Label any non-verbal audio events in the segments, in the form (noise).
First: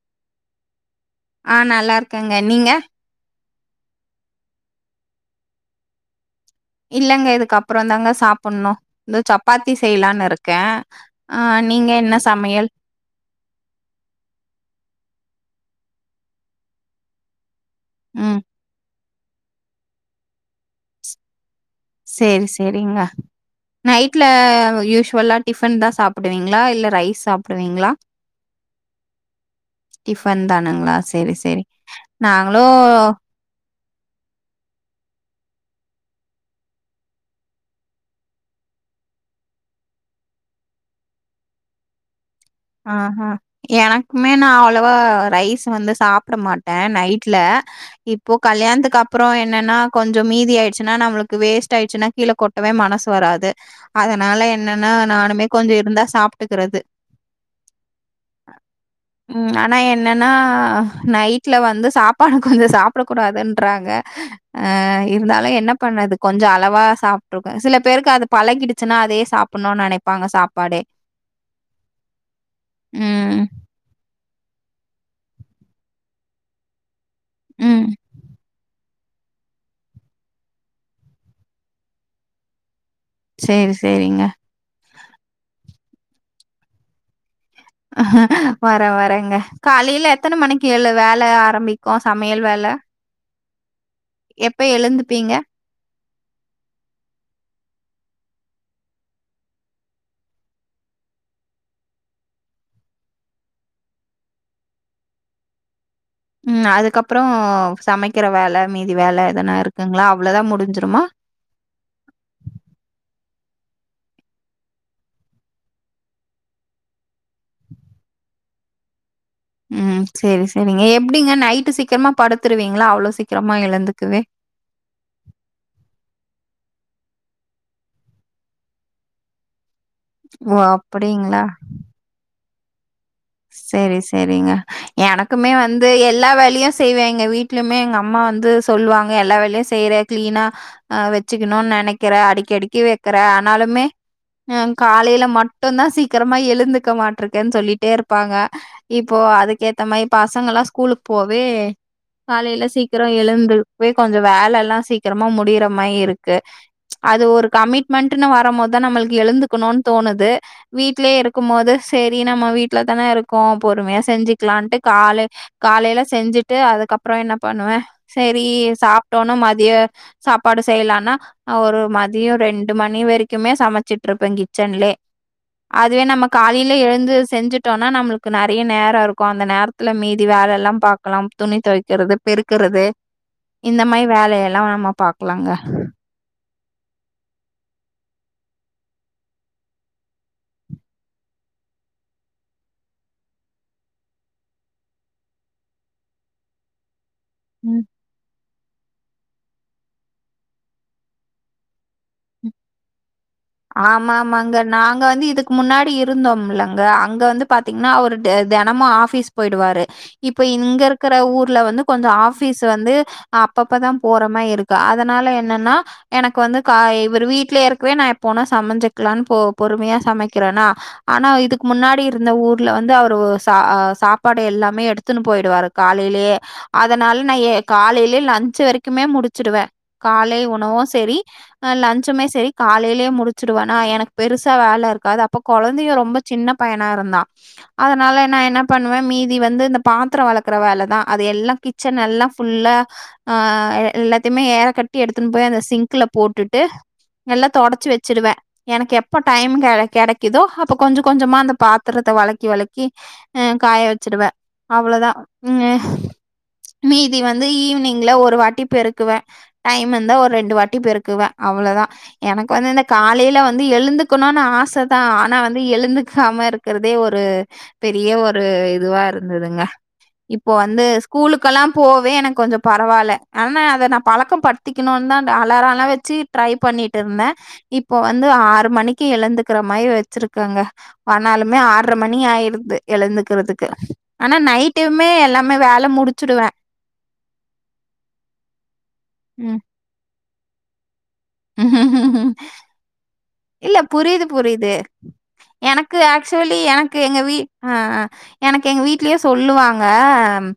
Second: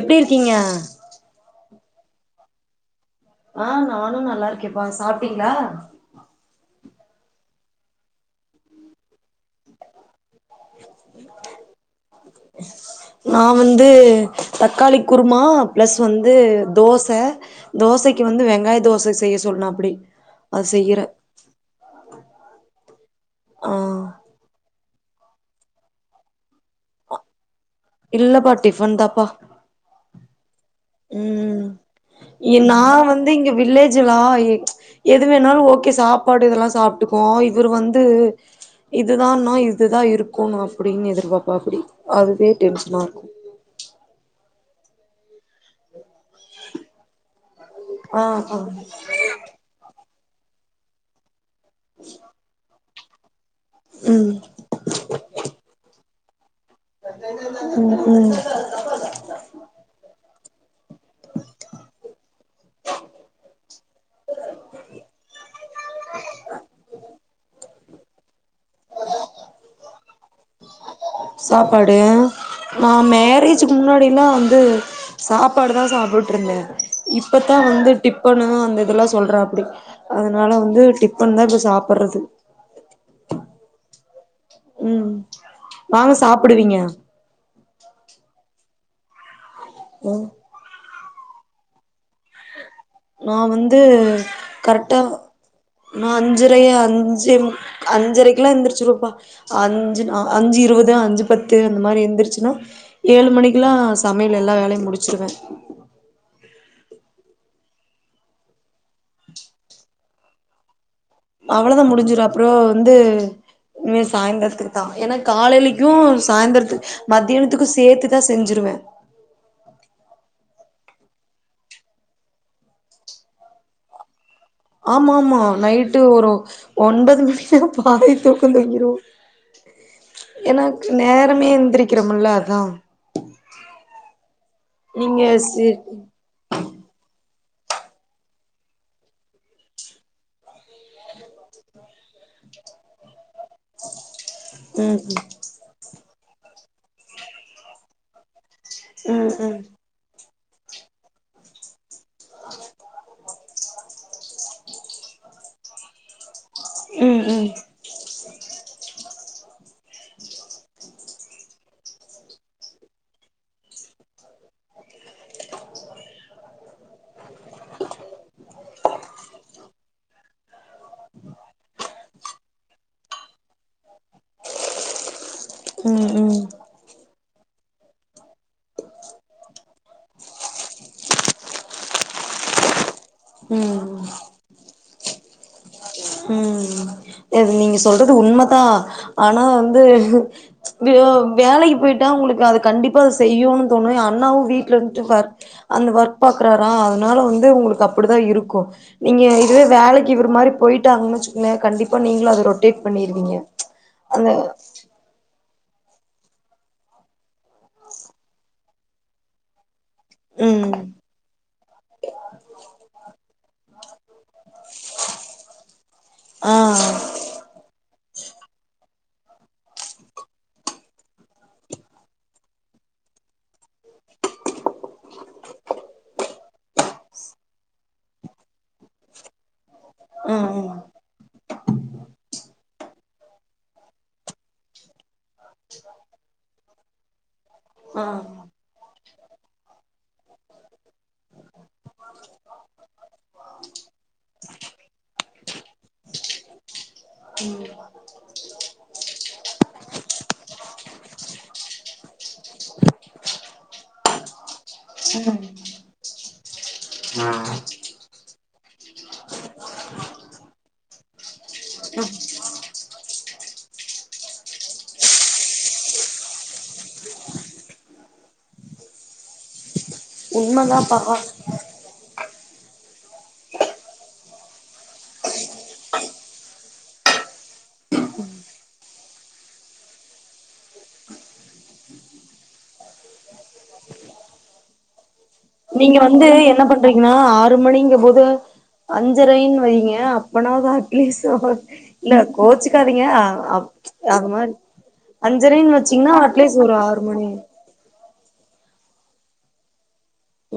எப்டியிருக்கீங்க நல்லாயிருக்கங்க நீங்க ஆஹ நானும் நல்லா இருக்கேன்ப்பா சாப்ட்டீங்களா இல்லங்க இதுக்கு அப்புறம் தாங்க சாப்டணும் இந்த சப்பாத்தி செய்யலான்னு இருக்கேன் ஆஹ நீங்க என்ன சமையல் மா பிளஸ் வந்து தோசை தோசைக்கு ம் வந்து வெங்காயம் தோசை செய்ய சொன்ன அப்டி அது செய்யற சரி சரிங்க ஆ நைட்ல யூஸ்வலா டிஃபன் தான் சாப்பிடுவீங்களா இல்ல ரைஸ் சாப் டுவீங்களா இல்லப்பா டிஃபன் தாப்பா டிஃபன் தானங்களா சரி சரி ம் நாங்களு வில்லேஜ்லாம் எது வேணாலும் ஓகே சாப்பாடு இதெல்லாம் சாப்ட்டுக்குவோம் இவர் வந்து இதுதான்னா இதுதான் இருக்கனும் அப்டின்னு எதிர்பார்ப்பாப்டி அது ஆஹஹ எனக்குமே நான் அவ அவ்ளவா ரைஸ் வந்து சாப்ட மாட்டேன் நைட்ல ஆ இப்போ கல்யாணத்துக்கு அப்புறம் என்னன்னா கொஞ்சம் மீதி ஆயிடுச்சுன்னா நம்மளுக்கு வேஸ்ட் ஆயிடுச்சுன்னா கீழ கொட்டவே மனசு வராதே ம் அதனால என்னன்னா நானுமே கொஞ்சம் இருந்தா சாப் ட்டுக்கிறது உம் உம் னா நைட்ல வந்து சாப்பாடு கொஞ்சம் சாப்டக் கூடாதுன்றாங்க ஆஹ இருந்தாலும் என்ன பண்ணது கொஞ்சம் அளவா சாப்ட்க்குவே சில பேருக்கு அத பழகிடுச்சுன்னா அதே சாப்பிடணும்னு நினைப்பாங்க சாப்பாடே சாப்பாடு நா ம். மேரேஜ்க்கு முன்னாடி லாம் வந்து சாப்பாடு தான் சாப்டுட்டு இருந்தேன் இப்பத்தான் ம். வந்து டிப்பண்ணு அந்த இதெல்லாம் சொல்ற அப்டி அதனால வந்து டிபன் தான் இப்ப சாப்படுறது சரி சரிங்க உம் வாமா சாப்பிடுவீங்க வரேன் வரேங்க காலையில எத்தனை மணிக்கு எழு வே வேல ஆரம்பிக்கும் சமையல் வேல நான் வந்து எப்ப கரெக்டா எழுந்துப்பீங்க? நான் அஞ்சரைய அஞ்சே அஞ்சரைக்க எல்லாம் எந்திரிச்சுிருவப்பா அஞ்சு அஞ்சு இருபது அஞ்சு பத்து அந்த மாதரி எந்திரிச்சுன்னா ஏழு மணிக்கு எல்லாம் சமையல் எல்லாம் வேலையும் முடிச்சிருவேன் உம் அதுக்கப்புறம் சமைக்கிற வேலை மீதி வேலை எதனா இருக்குங்களா அவ்ளதான் முடிஞ்சிருமா அவ்ளதான் முடிஞ்சிரும் அப்புறம் வந்து இனிமே சாயந்திரத்துக்கு தான் ஏன்னா காலையிலக்கும் சாயந்திரத்து மத்தியானத்துக்கும் சேர்த்துதான் செஞ்சிருவேன் உம் சரி சரிங்க எப்டிங்க நைட்டு சீக்கிரமா படுத்துருவீங்களா அவ்ளோ சீக்கிரமா எழுந்துக்குவே ஆமா ஆமா நைட்டு ஒரு ஒன்பது மணிக்கெலாம் பாதி தூக்கம் தூங்கிருவோம் ஓ! ஏன்னா அப்படிங்களா? நேரமே எந்திரிக்கிறோமுல ஆஹ சரி சரிங்க நீங்க எனக்குமே சி வந்து எல்லா வேலையும் செய்வேங்க வீட் லுமே எங்க அம்மா வந்து சொல்லுவாங்க எல்லா வேலையும் செய்ற கிளீனாஹ வச்சுக்கணும்னு நினைக்கிற அடிக்க அடிக்க வைக்கற ஆனாலுமே அஹ ம் காலையில மட்டும்தான் சீக்கிரமா எழுந்து இருக்க மாட்டிருக்கே சொல்லிட்டே இருப் பாங்க ம் இப்போ ம் அதுக்கு ஏத்த மாரி பசங்க எல்லாம் ஸ்கூலுக்கு போவே காலையில சீக்கிரம் எழுந்துமே கொஞ்சம் வேலை சீக்கிரமா முடியற மாரி இருக்குனா அது ம் ஒரு ம் கமிட்மெண்ட்னு வரும்போது தான் நம்மளுக்கு எழுந்து இருக்கணும் தோணுது வீட்லயே இருக்கும் போது சரி நம்ம வீட்டு வீட்ல தானே இருக்கோம் பொறுமையா செஞ்சுக்கலான்ட்டு கால காலையில செஞ்சுட்டு அதுக்கப்புறம் என்ன பண்ணுவேன் சரி சாப்டோனா மதியம் சாப்பாடு செய்யலனா ஒரு மதியம் ரெண்டு மணி வரைக்குமே சமைச்சிட்டு இருப்பேன் கிச்சன்லயே ம் அதுவே ம் நம்ம காலையில எழுந்து செஞ்சு டோம்னா நம்மளுக்கு நிறைய நேரம் இருக்கும் அந்த நேரத்துல மீதி வேலை எல்லாம் பார்க்கலாம் துணி துவைக்கிறது பெருக்குறது ம் இந்த ம் மாரி வேலைய எல்லாம் நம்ம பாக்கலாங்க ம் இது நீங்க சொல்றது உண்மைதான் ஆனா வந்து வேலைக்கு போயிட்டா உங்களுக்கு அது கண்டிப்பா செய்யனும்னு தோணும் அண்ணாவும் வீட்ல இருந்துட்டு ஒர்க் அந்த ஒர்க் பாக்குறாரா அதனால வந்து உங்களுக்கு ம் அப்டி தான் இருக்கும் நீங்க இதுவே வேலைக்கு இவரு மாரி போயிட்டாங்கன்னா வச்சுங்ளேன் கண்டிப்பா நீங்களும் அது ரொட்டேட் பண்ணிருவீங்க ஆமா ஆமாங்க நாங்க வந்து இதுக்கு முன்னாடி இருந்தோம்லங்க அங்கே வந்து பார்த்தீங்கன்னா அவர் தெனமும் ஆஃபீஸ் போயிடுவாரு இப்ப ம் இங்க இருக்கிற ஊர்ல வந்து கொஞ்ச ஆபீஸ் வந்து அப்பப்பதான் போற மாரி இருக்கு அதனால என்னன்னா எனக்கு ஆ வந்து கா இவரு வீட்லயே இருக்கவே நான் போனா சமைச்சுக்கலாம்னு போ பொறுமையா சமைக்கிறேனா ஆனா இதுக்கு முன்னாடி இருந்த ஊர்ல வந்து அவர் ச சாப்பாடு எல்லாமே எடுத்துன்னு போயிடுவாரு காலையிலேயே அதனால நான் ஏ காலையிலயே லன்ச் வரைக்குமே முடிச் சிடுவேன் காலை ம் ம் உணவும் சரி லன்சுமே சரி காலையி லே முடிச்சிடுவேனா எனக்கு பெருசா வேலை இருக்காது அப்ப அப்ப குழந்தையும் ரொம்ப சின்ன பையனா இருந்தான் ஆ அதனால நான் என்ன பண்ணுவேன் மீதி வந்து இந்த பாத்திரம் வெளக்குற வேலைதான் அது எல்லாம் கிச்சன் எல்லாம் புல்லாஹ எல்லாத்தையுமே ஏற கட்டி எடுத்துன்னு போய் அந்த சிங்க்ல போட்டுட்டு எல்லா துடை ச்சுடுவேன் எனக்கு எப்போ டைம் கிடைக்குதோ அப்ப கொஞ்சம் கொஞ்சமா அந்த பாத்திரத்தை வெளக்கி வெளக்கி காய வச்சுடுவேன் அவ்ளோதான் உம் மீதி வந்து ஈவ்னிங்ல ஒரு வாட்டி பெருக்குவேன் டைம் இருந்தா ஒரு ரெண்டு வாட்டி பெருக்குவேன் அவ்ளதான் எனக்கு காலையில வந்து எழுந்துக்கணும்னு ஆசை தான் ஆனா வந்து எழுந்துக்காம இருக்கிறதே ஒரு பெரிய ஒரு இதுவா இருந்ததுங்க இப்போ வந்து உண்மதாப்பா ஸ்கூலுக்கெல்லாம் போவே எனக்கு கொஞ்சம் பரவால்ல ஆனா அத நான் பழக்கம் படுத்திக்கணும்னு தான் அலாரலாம் வச்சு ட்ரை பண்ணிட்டு இருந்தேன் இப்போ வந்து ஆறு மணிக்கு எழுந்துக்கற மாரி வச்சிருக்கேங்க ஆனாலுமே ஆறரை மணி ஆயிருது எழுந்துக்கறதுக்கு ஆனா நைட்டுமே எல்லாம் நீங்க வந்து என்ன பண்றீங்கன்னா ஆறு மணிங்க போது ம். அஞ்சரைன்னு வைங்க அப் பண்ணேதா ஏசோபா இல்ல கோவிச்சுக்காதீங்க இல்ல புரியுது புரியுது அஞ்சரைன்னு எனக்கு வச்சீங்கன்னா ஆக்ச்வலி அட்லீஸ்ட் ஒரு எனக்கு ஆறு எங்க மணி வீ அஹ அஹ எனக்கு எங்க வீட்லேயே சொல்லுவாங்க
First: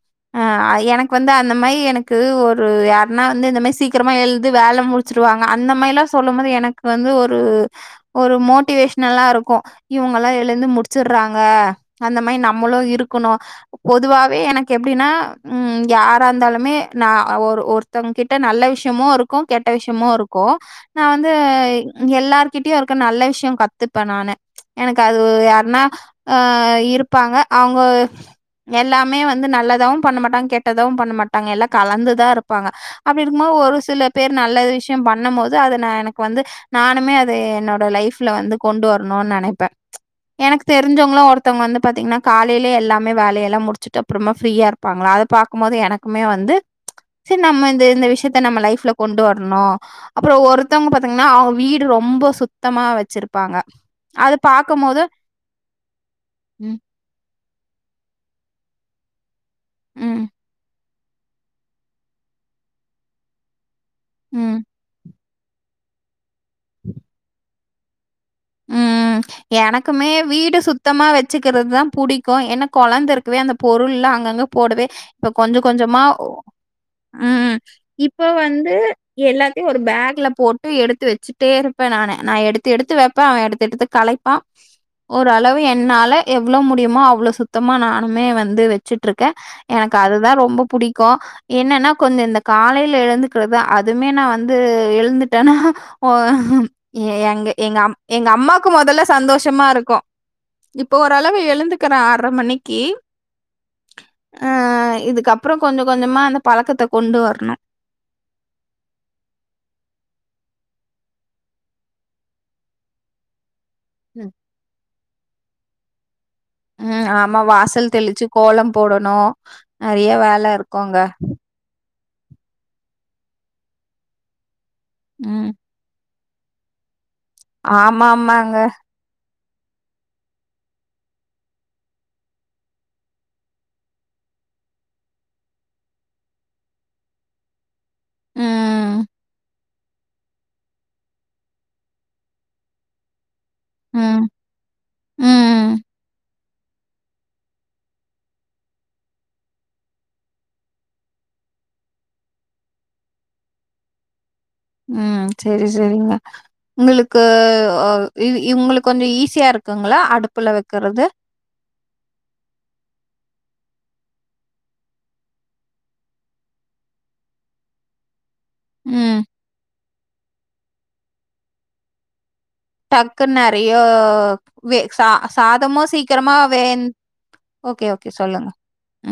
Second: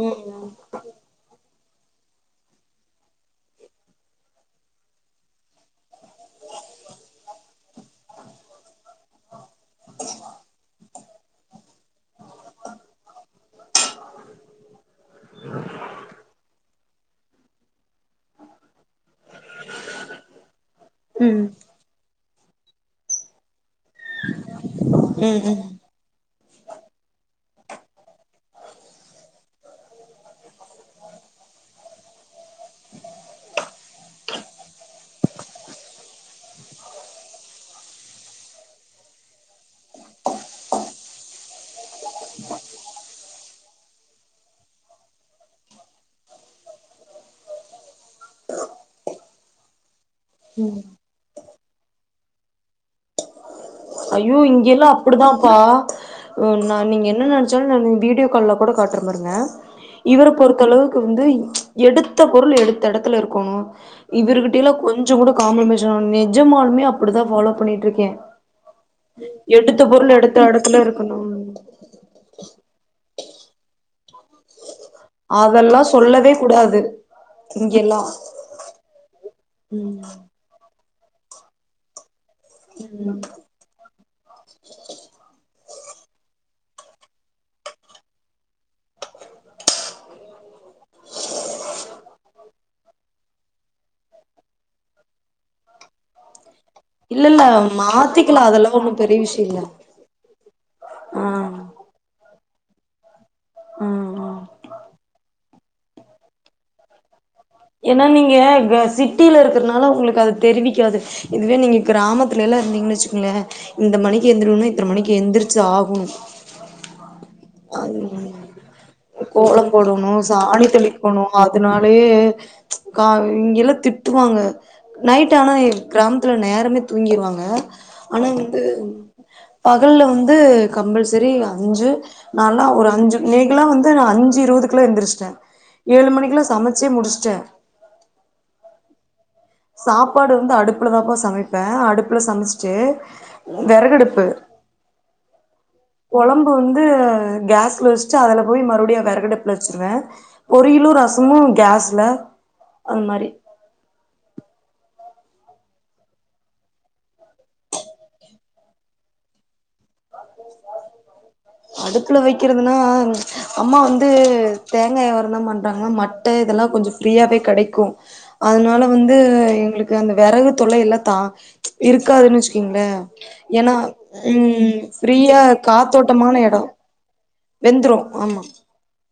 ம் இப்ப ஆ எனக்கு வந்து அந்த மாரி எனக்கு ஒரு யாருன்னா வந்து இந்த மாரி சீக்கிரமா எழுந்து வேலை முடிச்சுடுவாங்க அந்த மாரிலாம் சொல்லும் போது எனக்கு வந்து ஒரு ஒரு மோட்டிவேஷனல்லா இருக்கும் இவுங்க எல்லாம் எழுந்து முடிச்சுடுறாங்க அந்த மாரி நம்மளும் இருக்கணும் பொதுவாவே எனக்கு எப் அப்டின்னா உம் யாராருந்தாலுமே நான் ஒரு ஒருத்தவங்க கிட்ட நல்ல விஷியமும் இருக்கும் கெட்ட விஷியமும் இருக்கும் நான் வந்து ம் எல்லார் கிட்டையும் இருக்க நல்ல விஷியோ கத்துக் ப்ப நானு எனக்கு அது ம் ம் யாருன்னா இருப்பாங்க அவுங்க எல்லாம் மே வந்து நல்லதாவும் பண்ண மாட்டாங்க கெட்டதாவும் பண்ண மாட்டாங்க எல்லாம் கலந்துதான் இருப்பாங்க அப்டி இருக்கும்போது ஒரு சில பேர் நல்ல விஷயம் பண்ணும் போது அது எனக்கு வந்து நானுமே என்னோட லைஃப்ல வந்து கொண்டு வரணும்னு நெனைப்பேன் எனக்கு தெரிஞ்சவங்களும் ஒருத்தவங்க வந்து பாத்தீங்கன்னா காலையில எல்லாமே வேலைய எல்லாம் முடிச்சுட்டு அப்புறமா ஃப்ரீயா இருப்பாங்களா அதை பாக்கும் போது எனக்குமே வந்து சரி நம்ம இந்த இந்த விஷயத்த நம்ம லைஃப்ல கொண்டு வரணும் அப்புறம் ஒருத்தவங்க பாத்தீங்கன்னா அவுங் வீடு ரொம் ரொம்ப சுத்தமா வச்சிருப்பாங்க அத ஐயோ இங்கெல்லாம் பாக்கும்போது அப்டிதாப்பா உ ந ம், நீங்க என்ன நினைச் ஜல் வீடியோ கால்ல கூட காட்ரே பாருங்க ம். இவர் பொறுத்தளவுக்கு இப்ப வந்து எடுத்த பொருள் எடுத்த இடத்துல இருக்கணும் ம். இவர்கிட்டில கொஞ் கொஞ்ச கூட கான்பர்மேஷன் ஆனுமே நிஜமாளுமே அப்டிதான் ஃபாலோ பண்ணிட் ருக்கேன் உம் உம் எனக்குமே வீடு எடத்துல சுத்தமா இருக்கணு வச்சுக்கிறது தான் புடிக்கும் என்ன கெழந்த இருக்கவே அந்த பொருள் அங் போடவே இப்ப கொஞ்ச அதெல்லா கொஞ்சமா சொல்லவே கூடாது உம் இங்கெல்லா இப்ப வந்து எல்லாத்தையும் ஒரு ம் பேக்ல போட்டு எடுத் இது வச்சுட்டே இருப்பேன் நானே நான் எடுத்து எடுத்து வெப் அப்பா எடுத்து எடுத்து கலைப்பான் ஒரு அளவு என் என்னால எவ்வளவு முடியுமோ அவ்ளோ சுத்தமா நானுமே வந்து வச்சுட்டு இருக்கேன் எனக்கு அதுதான் ரொம்ப பிடிக்கும் என்னன்னா கொஞ்சம் இந்த காலையில எழுந்துக்கறத அதுமே நான் வந்து எழுந்துட்டேன்னா ஒ ஹ இல்ல இல்ல மாத்தி அம்மாக்கு முதல்ல சந்தோஷமா இருக்கும் இப்ப ஆ ஓரளவு எழுந்துக்கிற ஆரவ் மன்னிக்கி அஹ் இதுக்கப் அப்புறம் கொஞ்சம் கொஞ்சமா அந்த பழக்கத்தை கொண்டு வரணும் ஏன்னா நீங்க இங்க சிட்டியில இருக்குறதுனால உங்களுக்கு அது தெரிவிக்காது இதுவே நீங்க கிராமத்துல எல்லாம் இருந்தீங்கன்னு வச்சுக்கங்களேன் இந்த மணிக்கு (unintelligible) இத்தன மணக்கு ஏந்திரச்சு ஆகுனும் உம் ஆமா வாசல் தெளிச்சு கோலம் போடணும் கோல போடணு நறைய வேல சாணி இருக்கும் அங்க தெளிக்கணு (unintelligible) கா இங்க எல்லாம் திட்டுவாங்க நைட் ஆனா இ கிராம் இல்ல நேரமே தூங்கிருவாங்க ஆனா ஆம்மாம்மாங்க வந்து பகல்ல வந்து கம்பல்சரி அஞ்சு நான்லாம் ஒரு அஞ்சு லீகல்லா வந்து நான் அஞ்சு இருபதுக்கெள்ளாம் எழுந்திரச்சிட்டேன் ஏழு மணிக்கெல்லாம் சமைச்சே முடிச்சிட்டேன் உம் சாப்பாடு வந்து அடுப்புல தான்ப்ப சமைப்பேன் அடுப்புல சமைச்சிட்டு வெறகு அடுப்பு உம் குழம்பு வந்து கேஸ்ல வச்சுட்டு அதுல போய் மறுபடியும் விறகடுப்புல வச்சிருவேன் பொரியிலும் ரசமும் கேஸ்ல அது மாதிரி ம் சரி சரிங்க உங்களுக்கு ஒரு இங்களுக்கு கொஞ்சம் ஈஸியா இருக்குங்களா அடுப்புல வைக்கறது அடுப்புல வைக்கிறதுன்னா ம் அம்மா வந்து தேங்காய் எவரந்தான் பண்றாங்க மட்டை இதெல்லாம் கொஞ்சம் ஃப்ரீயாவே கிடைக்கும் அதனால வந்து ம். எங்களுக் அந்த விறகு தொலை எல்லாம் தாங் இருக்காதுன்ன வச்சு டக்குன் நறையோ வெ ம் ச ஃப்ரீயா சாதமா சீக் சிக்ரமாவேந் வெந்துரும் ஆமா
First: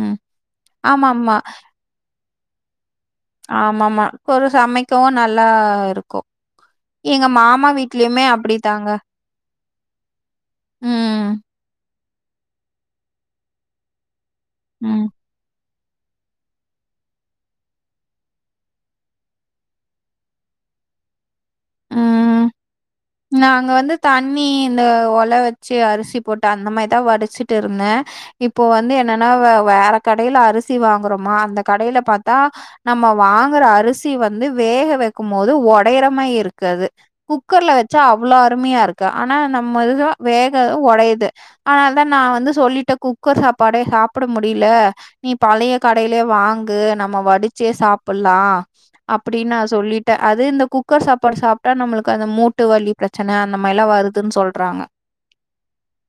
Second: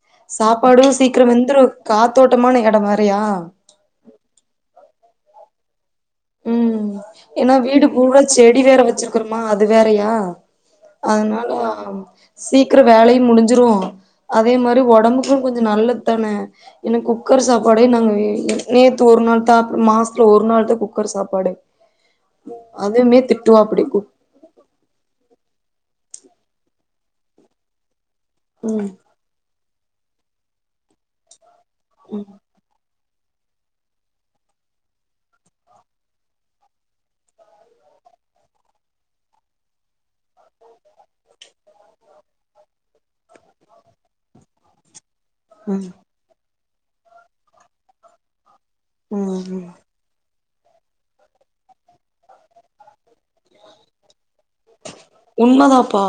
ம். சாப்பாடு சீக்கிரம் வெந்துரும் கா த் தோட்டமான இடம்மார் இரு ஆமா ம் மா ஒரு சமைக் கோ நல்லா இருக் உம் ஏன்னா வீடுபூற செடி வேற அப்படித்தாங்க. வச்சிருக்குகோமா அது வேறையா ம். அதனால சீக்கிரம் வேலையும் முடிஞ்சிரும் அதே மாதிரி ம். உடம்புக்கு கொஞ்சம் நல்ல தானே என குக்கர் சாப்பாடே நாங்க நேத்து ஒரு நாள் தான் அப்புறம் மாசத்துல ஒரு நாள் தான் குக்கர் குக்கர் சாப்பாடு ம். அது நாங்க வந்து தண்ணி இந்த ஒலை வச்சு அரிசி போட்டு அந்த மாரி தான் வடிச்சிட்டு இருந்தேன் இப்போ ம் வந்து என்னன்னா வேற கடையில் அரிசி வாங்குறோமா கடையில பார்த்தா நம்ம வாங்குற அரிசி வந்து வேக வைக்கும் போது ஒடையரம இருக்காது குக்கர்ல ச்சா அவ்வளவு அருமையா இருக்கு ஆனா நம்மது வேக உடையுது ஆனால தான் நான் வந்து சொல்லிட்டே குக்கர் சாப்பாடே சாப்பிட முடியல நீ பழைய ம் கடையிலே வாங்கு க்கு நம்ம வடிச்சே சாப்பிடலாம் அப்படி ம் ம் நான் சொல்லிட்டேன் அது இந்த குக்கர் சாப்பாடு சாப்பிட்டா நம்மளுக்கு அந்த மூ ட்டு வலி பிரச்சனை அந்த மாதிரிலாம் வருதுன்னு சொல்றாங்க உண்மைதான்ப்பா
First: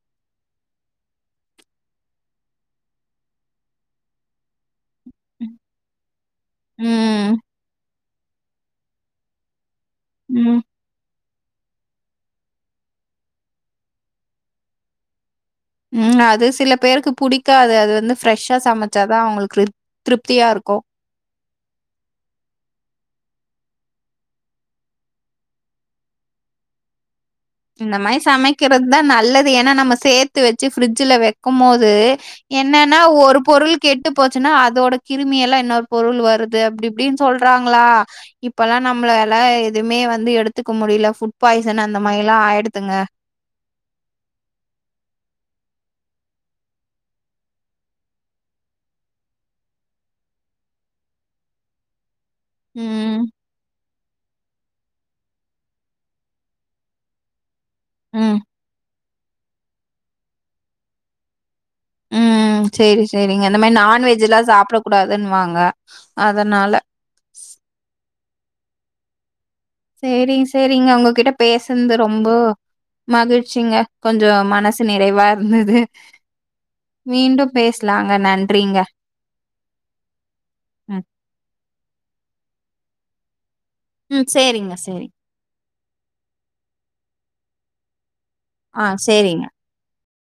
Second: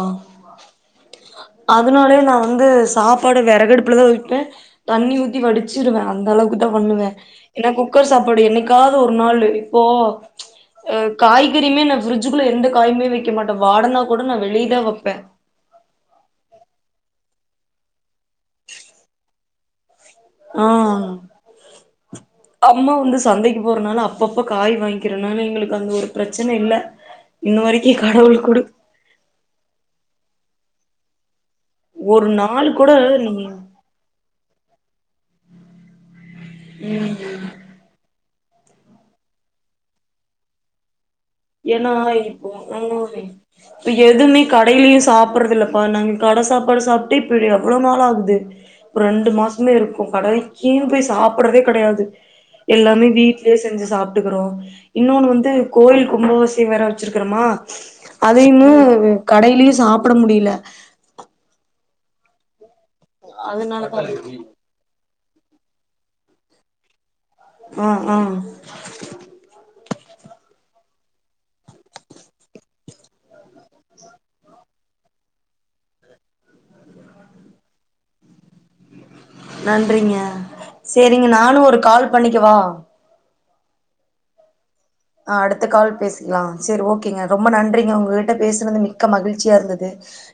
அதனாலேயே நான் வந்து சாப்பாடு விறகடுப்புலதான் வடிப்பேன் தண்ணி ஊத்தி வடிச்சிருவேன் அந்த அளவுக்கு தான் பண்ணுவேன் ம். எனா குக்கர் சாப்பாடு என்னைக்காவது ஒரு நாள் போ ம். அ காய்கறியுமே நான் ஃப்ரிட்ஜுகுள்ள எந்த காயுமே வைக்க மாட்டன் வாடனா கூட நான் வெளியேதான் வைப்பேன் உம் அது சில பேருக்கு புடிக்காது அது வந்து ஃப்ரெஷ்ஷா சமைச்சாதான் அவங்களுக்கு திருப்தியா இருக்கும். ஆஹ் அம்மா வந்து சந்தை போறனாலும் அப்பப்ப காய் வாங்கிக்கறனாலும் எங்களுக்கு அந்த ஒரு பிரச்சனை இல்ல இன்ன வரைக்கு இந்த மாதிரி கடவுள் கொடு சமைக்கிறதுதான் நல்லது ஏன்னா நம்ம சேத்து வச்சு பிரிட்ஜ்ஜூல இருக்குமோது ஒரு நாள் கூட என்னன்னா நீ ஒரு பொருள் கெட்டு போச்சுன்னா அதோட கிருமியெல்லாம் என்னாகும் பொருள் வருது அப்படி இப்படின்னு ம் சொல்றாங்களா இப்பல்லாம் நம்மளால எதுவுமே வந்து எடுத்துக்க முடியல ஃபுட் பாய்சன் அந்த மாதிரி மா இது எதுவுமே கடையிலயும் சாப்படுறது இல்ல ப்ப நாங்க கட சாப்பாடு சாப்ட்டு இப்ப எவ்வளவு நாள் ஆகுது ரெண்டு மாசமே இருக்கும் கடைக்கே போய் சாப்டறதே கெடையாது எல்லாமே ம். வீட்லேயே செஞ்சு சாப்பிட்டுக்கிறோம் இன்னொன்னு வந்து கோயில் கும்பாபிக்ஷே வேற வச்சிருக்கறமா ம். அதையும்மு கடையிலயும் சாப்புட முடில உம் சேரி சேரிங்க அந்த மாரி அதனாலதா நான்வெஜ்லாம் சாப்பிடக்கூடாது ன்னு வாங்க அதனால உம் உம் (inaudible) சேரிங் சேரிங்க உங்ககிட்ட பேசன்து ரொம்ப மகிழ்ச்சிங்க கொஞ்சம் மனசு நிறைவா இருந்தது மீண்டும் பேசலாங்க நன்றிங்க நன்றிங்க ம். சேரிங்க நானும் ஒரு கால் பண்ணிக்கவா ம் சேரிங்க ஆஹ் அடுத்த கால் பேசிக்கலாம் சரி ஓகேங்க ரொம்ப நன்றிங்க உங் பேசுறது ஆ, மிக்க சரிங்க. மகிழ்ச்சியா இருந்தது